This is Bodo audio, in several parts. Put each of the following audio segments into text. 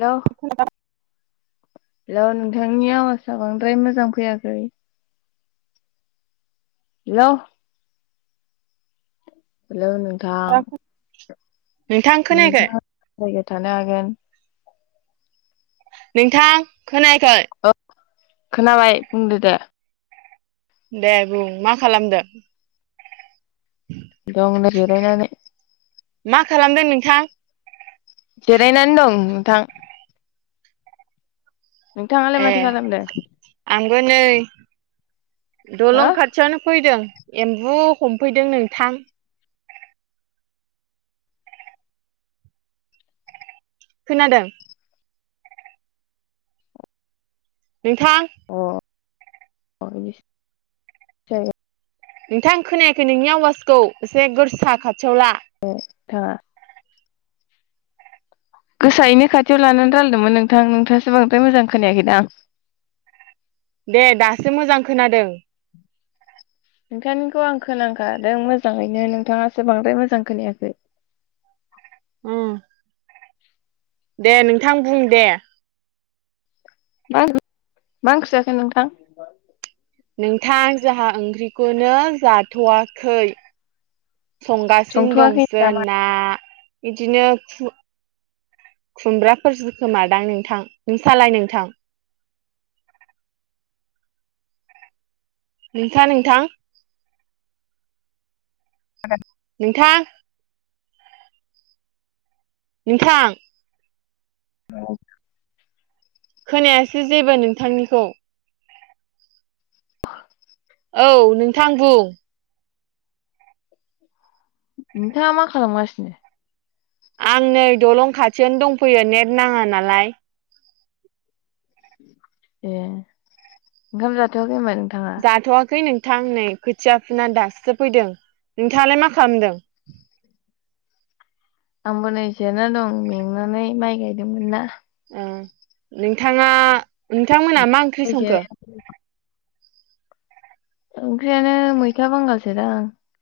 हेलौ हेलौ नोंथांनि आवाजआ बांद्राय मोजां फैयाखै हेलौ हेलौ नों थां नोंथां नेट खोनायाखै नां जायगायाव थानो हागोन नोंथां खोनायाखै औ खोनाबाय बुंदो दे दे बुं मा खालामदो? दं नै जिरायनानै मा खालामदों नोंथां? जिरायनानै दं नोंथां नोंथांङालाय माथो खालामदों? बो नै दलं हो खाथियावनो फैदों एम्बु हमफैदों नोंथां खोनादों नोंथां [unintelligible] नोंथां खोनायाखै नोंनि आवाजखौ एसे गोरसा खाथियाव ला ए थाङा गोसायैनो खाथियाव लानानै रायलायदोंमोन नोंथां नोंथाङासो बांद्राय मोजां खोनायाखै दांं? [unintelligible] दे दासो मोजां खोनादों नोंथांनिखौ आं खोना खादों मोजाङैनो नोंथाङासो बांद्राय मोजां खोनायाखै उम दे नोंथां बुं दे मा [unintelligible] मा ओंख्रि जाखो नोंथां? नोंथां जोहा ओंख्रिखौनो जाथवाखै। संगासिनो दं संथ'वाखै नामा जोना बिदिनो खु खुमब्राफोरसो खोमादां नोंथां नोंसालाय नोंथां? नोंसा नोंथां? [unintelligible] नोंथां नोंथां [unintelligible] खोनायासै जेबो नोंथांनिखौ औ नोंथां बुं नोंथाङा मा खालामगासिनो? आं नै दलं खाथियावनो दंफैयो नेट नाङा नालाय ए ओंखाम जाथवाखै होनबा नों? जाथवाखै नों थां नै खोथिया फुना दासो फैदों नोंथाङालाय मा खालामदों? आंबो नै जेरायना दं मेंनानै माइ गायदोंमोन ना ओं नोंथाङा नोंथांमोना मा ओंख्रि संखो? जिराय ओंख्रियानो मैथा बांगालसो दां।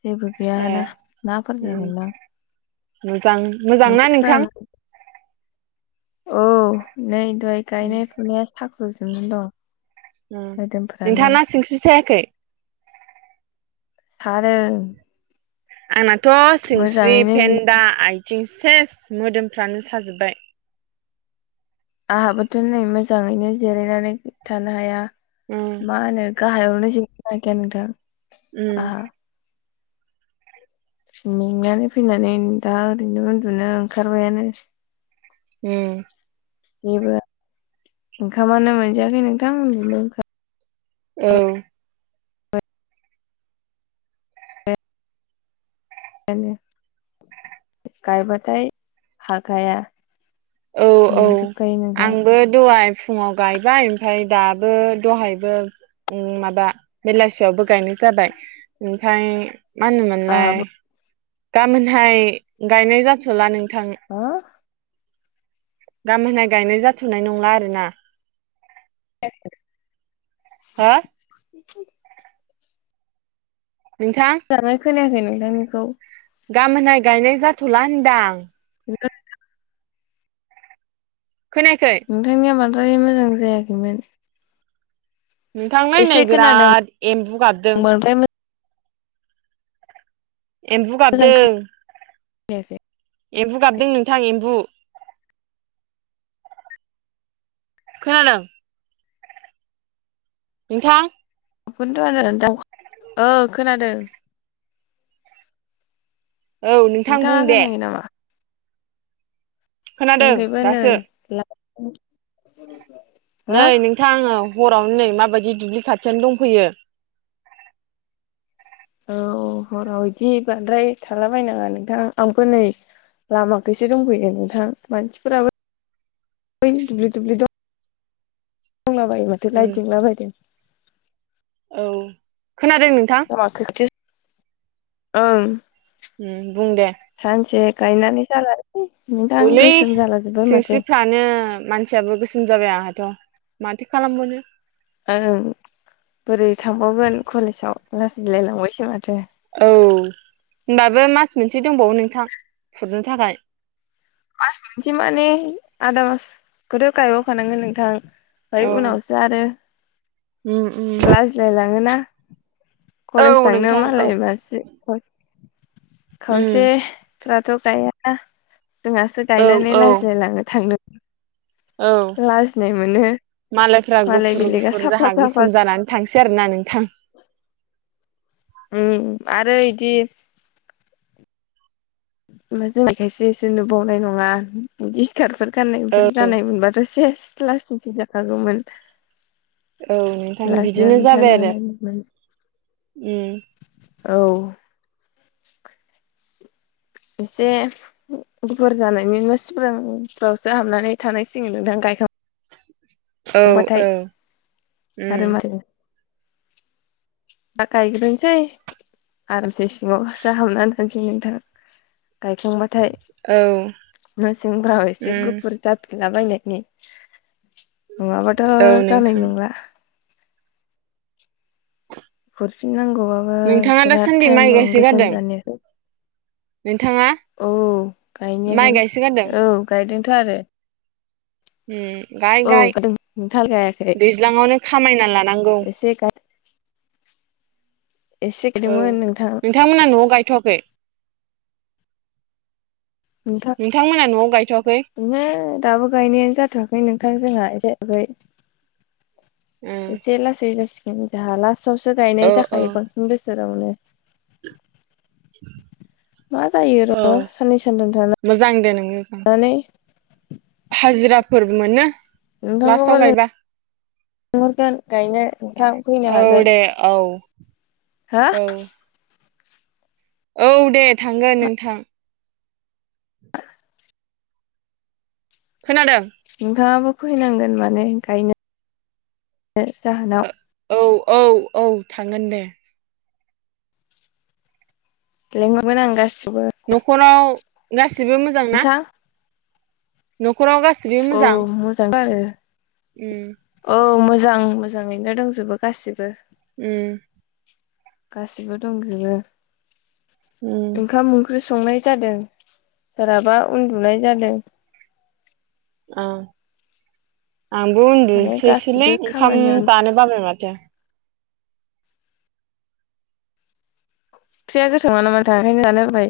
जेबो ए गैयाना नाफोर उम जागोन दां मोजां मोजां ना नोंथां? औ नै दहाय गायनाय फुनाया साख्रुब जुबनानै दं। ओम मोदोमफ्रानो नोंथांना सिंस्रि सायाखै? सादों। आंनाथ सिंस्रि मोजाङैनो जि- फेन्दा आइ थिं सेस मोदोमफ्रानो साजोब्बाय। आहाबोथ' नै मोजाङैनो जिरायनानै थानो हाया उम मा होनो गाहायावनो [unintelligible] नोंथां। उम आंहा मेंनानै फैनानै दा ओरैनो उन्दुनो ओंखारबायानो ए जेबो ओंखामानो मोनजायाखै नोंथां उन्दुनो ओंखा औ बाय [inaudible] [unintelligible] गायबाथाय हाखाया औ औ मेंजोबखायो नोंथां आंबो दहाय फुङाव गायबाय ओमफ्राय दाबो दहायबो ओ माबा बेलासियावबो गायनाय जा बाय ओमफाय मा होनोमोनलाय आंहाबो गाबोनहाय गायनाय जाथ'ला नों हो? गामोनहाय गायनाय जाथ'नाय नंला आरोना। खोनायाखै हो? नोंथां मोजाङै खोनायाखै नोंथांनिखौ। गाबोनहाय गायनाय जाथ'ला होनदां। [inaudible] खोनायाखै नोंथांनिया बांद्राय मोजां खोनायाखैमोन। नोंथांलै नै बिराद एम्बु गाबदों। बांद्राय एम्बु गाबदों। दे दे एम्बु गाबदों नोंथां एम्बु। खोनादों? नोंथां खुगोनथ' आरो नोंथां ओं खोनादों। औ नोंथां नोंथाङा बुं दे। खोनायाखै खोनादों जोंखै बो नै दासो हो नै नोंथां औ। हरावनो नै माबायदि दुब्लि खाथियनो दंफैयो। औ हराव बिदि बांद्राय थालाबायायनाङा नोंथां आंबो नै लामाखैसो दंफैयो नोंथां मानसिफोराबो दुब्लि दुब्लि दं दंलाबायो माथो उम नायदिंलाबायदों। औ खोनादों नोंथां? लामा खोखोथि ओं उम बुं दे सानसे गायनानै जाला औलै माथो सिंस्रिफ्रानो मानसियाबो गोसोम जाबाय आंहाथ'। माथो खालामबावनो आं बोरै थांबावगोन कलेजाव लाजिलायलांबायसो माथो औ होनबाबो मास मोनसे दंबावो नोंथां फुरनो थाखाय। मास मोनसे माने आदा मासखौथ' गायबावखानांगोन नोंथां। ओमफ्राय औ उनावसो आरो उम उम लाजिलायलाङोना औ कलेज थांनो नोंथां औ मालाय मानसि उम खावसे जोंहा थ'गया जोंहासो औ गायनानै औ लाजिलाय लांङनो थांनो। औ लाजिनाय मोनो। मालायफ्रा मालाय गुफुर बेलेगा गुफुर साफा जाहा साफा गोसोम जानानै थांसै आरोना नोंथां। [inaudible] उम आरो इदि म जांनाय खायसे एसो नुबावनाय नङा। [inaudible] [unintelligible] इिस्खारारफोर औ गाननायफोर जानाय मोनबाथ' सेस लासिंसिं जाखागौमोन। औ नोंथां बिदिनो लाजिनानै जाबाय थानो आरो हानाय नंङा मोन उम । औ। एसे गुफुर जानायनि सिगांफोरावसो हाबनानै थानाय सिगोन नोंथां गाय [unintelligible] औ खांबाथाय औ उम आरो मारै दा गायग्रोनसै आरामसे सिंङाव हाबनानै थांनसै नोंथां। गायखांबाथाय औ मेसेंफ्राव एसे उम गुफुर जा गलाबायायनायनि नंङाबाथ' औ जानाय नोंथां नंला। फुरफिननांगौबाबो नोंथाङा बिराद दासान्दि टाइम माइ दं । गायसोगारदों गोसोम जानो नोंथाङा औ माइ गायसोगारदों गायनाय औ गायदोंथ' आरो। उम गाय औा गाय [inaudible] दोंथाल गायाखै दैज्लाङावनो खामायना लानांगौ एसे [inaudible] एसे ओं गायदोंमोन नोंथां ।नोंथांमोना न'आव गायथ'वाखै? नोंथां नोंथांमोना न'आव गायथ'वाखै ओंहो दाबो गायनायानो जाथ'वाखै नोंथां जोंहा एसे उम एसेलासिग जाला [unintelligible] [inaudible] फसावसो औ गायनाय औ जाखायो बांसिन बोसोरावनो। मा जायो औ र' सानै सानथाम थाना मोजां दे नों मोजां थानानैै हाजिराफोर मोनो। लास्टाव थखौबल [inaudible] [unintelligible] गायबा लेंहरगोन गायनो नोंथां फैनो औ हागोन दे औ हा औ औ दे थांगोन नोंथां [inaudible] खोनादों? नोंथांङाबो फैनांगोन माने गायनो जाहानाव औ औ औ थांगोन दे लेंहरगोन‌आं गासिब न'खराव गासिबो मोजां ना? नोंथां 'खराव गाससिबो औ मोजां? मोजां आरो उम औ मोजां मोजांङैनो दंजोबो गाससिबो उम गासिबो दंजोबो उम ओंखाम ओंख्रि संनाय जादों सोरहाबा उन्दुनाय जादों ओं आंबो उनदुनो माने सोयसो लै गासिबो ओंखाम खामानियावनो जानो बाबाय माथो ख्रिया गोथाव नंङा नामा बेखाय जानो बाबाय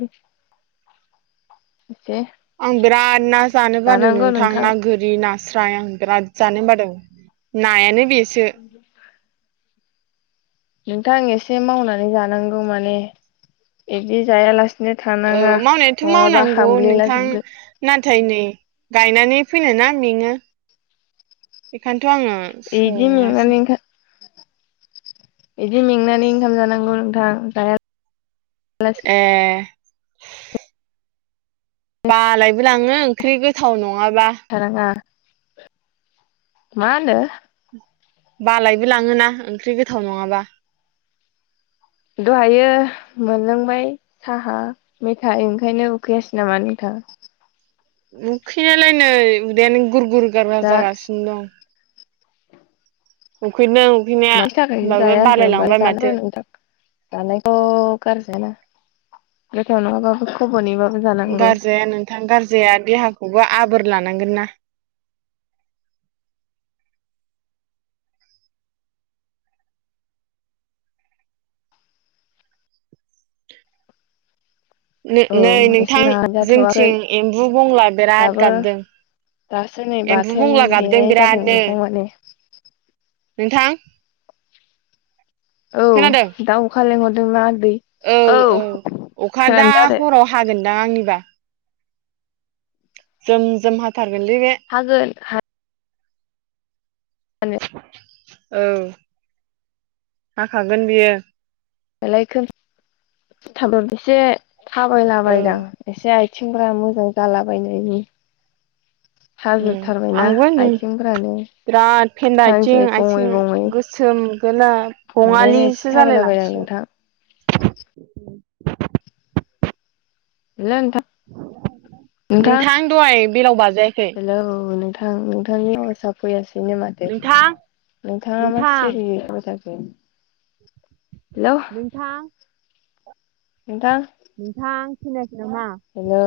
आं बिराद ना जानो बादों नोंथां ना गोरि ना स्राय आं बिराद जानो बादों नायानो बे [inaudible] नोंथां एसे मावनानै जानांगौ माने इदि जायालासे औ मावनायाथ' मावनांगौ हामग्लिला नोंथां जोबगोन ना थाय नै गायनानै फैनायना मेंङो बेखायनो थ' आंङो इदि संङासै बिदि मेंनानै ओंखाम जानांगौ नोंथां जाया ए बालायबो लांङो ओंख्रि गोथाव नङ थारांङा मा होनदो बालायबो लाङोना ओंख्रि गोथाव नंङाबा दहायो मोनलोंबाय साहा मैथा ओंखायनो उखैयासै नामा नोंथां ओ उखैनायालाय नै उदैआनो गुर गुर गार गार दा जागासिनो दं उखैदों उखैनाया मानि थाखाय होमबाबो जाया होनखो होनबा बालायलांबाय जानांगौ माथो नोंथां जानायखौ' गारजाया ना गोथाव‌ नंङा बाबो खबनै बाबो गारजाया नोंथां गारजाया देहाखो खौबो आबोर लानांगोन ना औ नै एसे नोंथां जानाय जाथ'वाखै जोंथिं एम्बु बंला बिराद दाबो गाबदों दासो नै एमबु बाथोन बुंला गाबदों देनाय जादों बिरादनो नोंथां माने नोंथां औ खोनादों दाउ अखा लेंहरदों ना औ औ अखा दा खोनादों हराव हागोनदां आंनिबा जम जम हाथारगोन‌ लै बे आरो हागोन हानायालाय औ हाखागोन बियो बेलाय थाब एसे औ थाबायलाबायदां एसे आ सेंग्रा मोजां जालाबायनायनि उम साजोबथारबायना आंबो नै आथिंफोरानो बिराद फेन्द आथिं आथिं गोसोम गैला ओंखायनो एसे बंङालिसो जालाय थाबायलाबायदां लांसिगोन नोंथां हेलौ नोथां नोंथां दहाय बेलाव बाजायाखै हेलौ नो औ नोंथांनियाव [unintelligible] बिनो माथो नोंथां नोंथाङा मा नोंथां सिरिनो थाबाय थाखो हेल' नोंथां नोंथां नोथां [unintelligible] हेलौ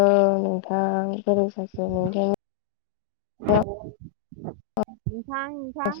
नोंथां गोरों सासे [unintelligible] नोंथां नोंथां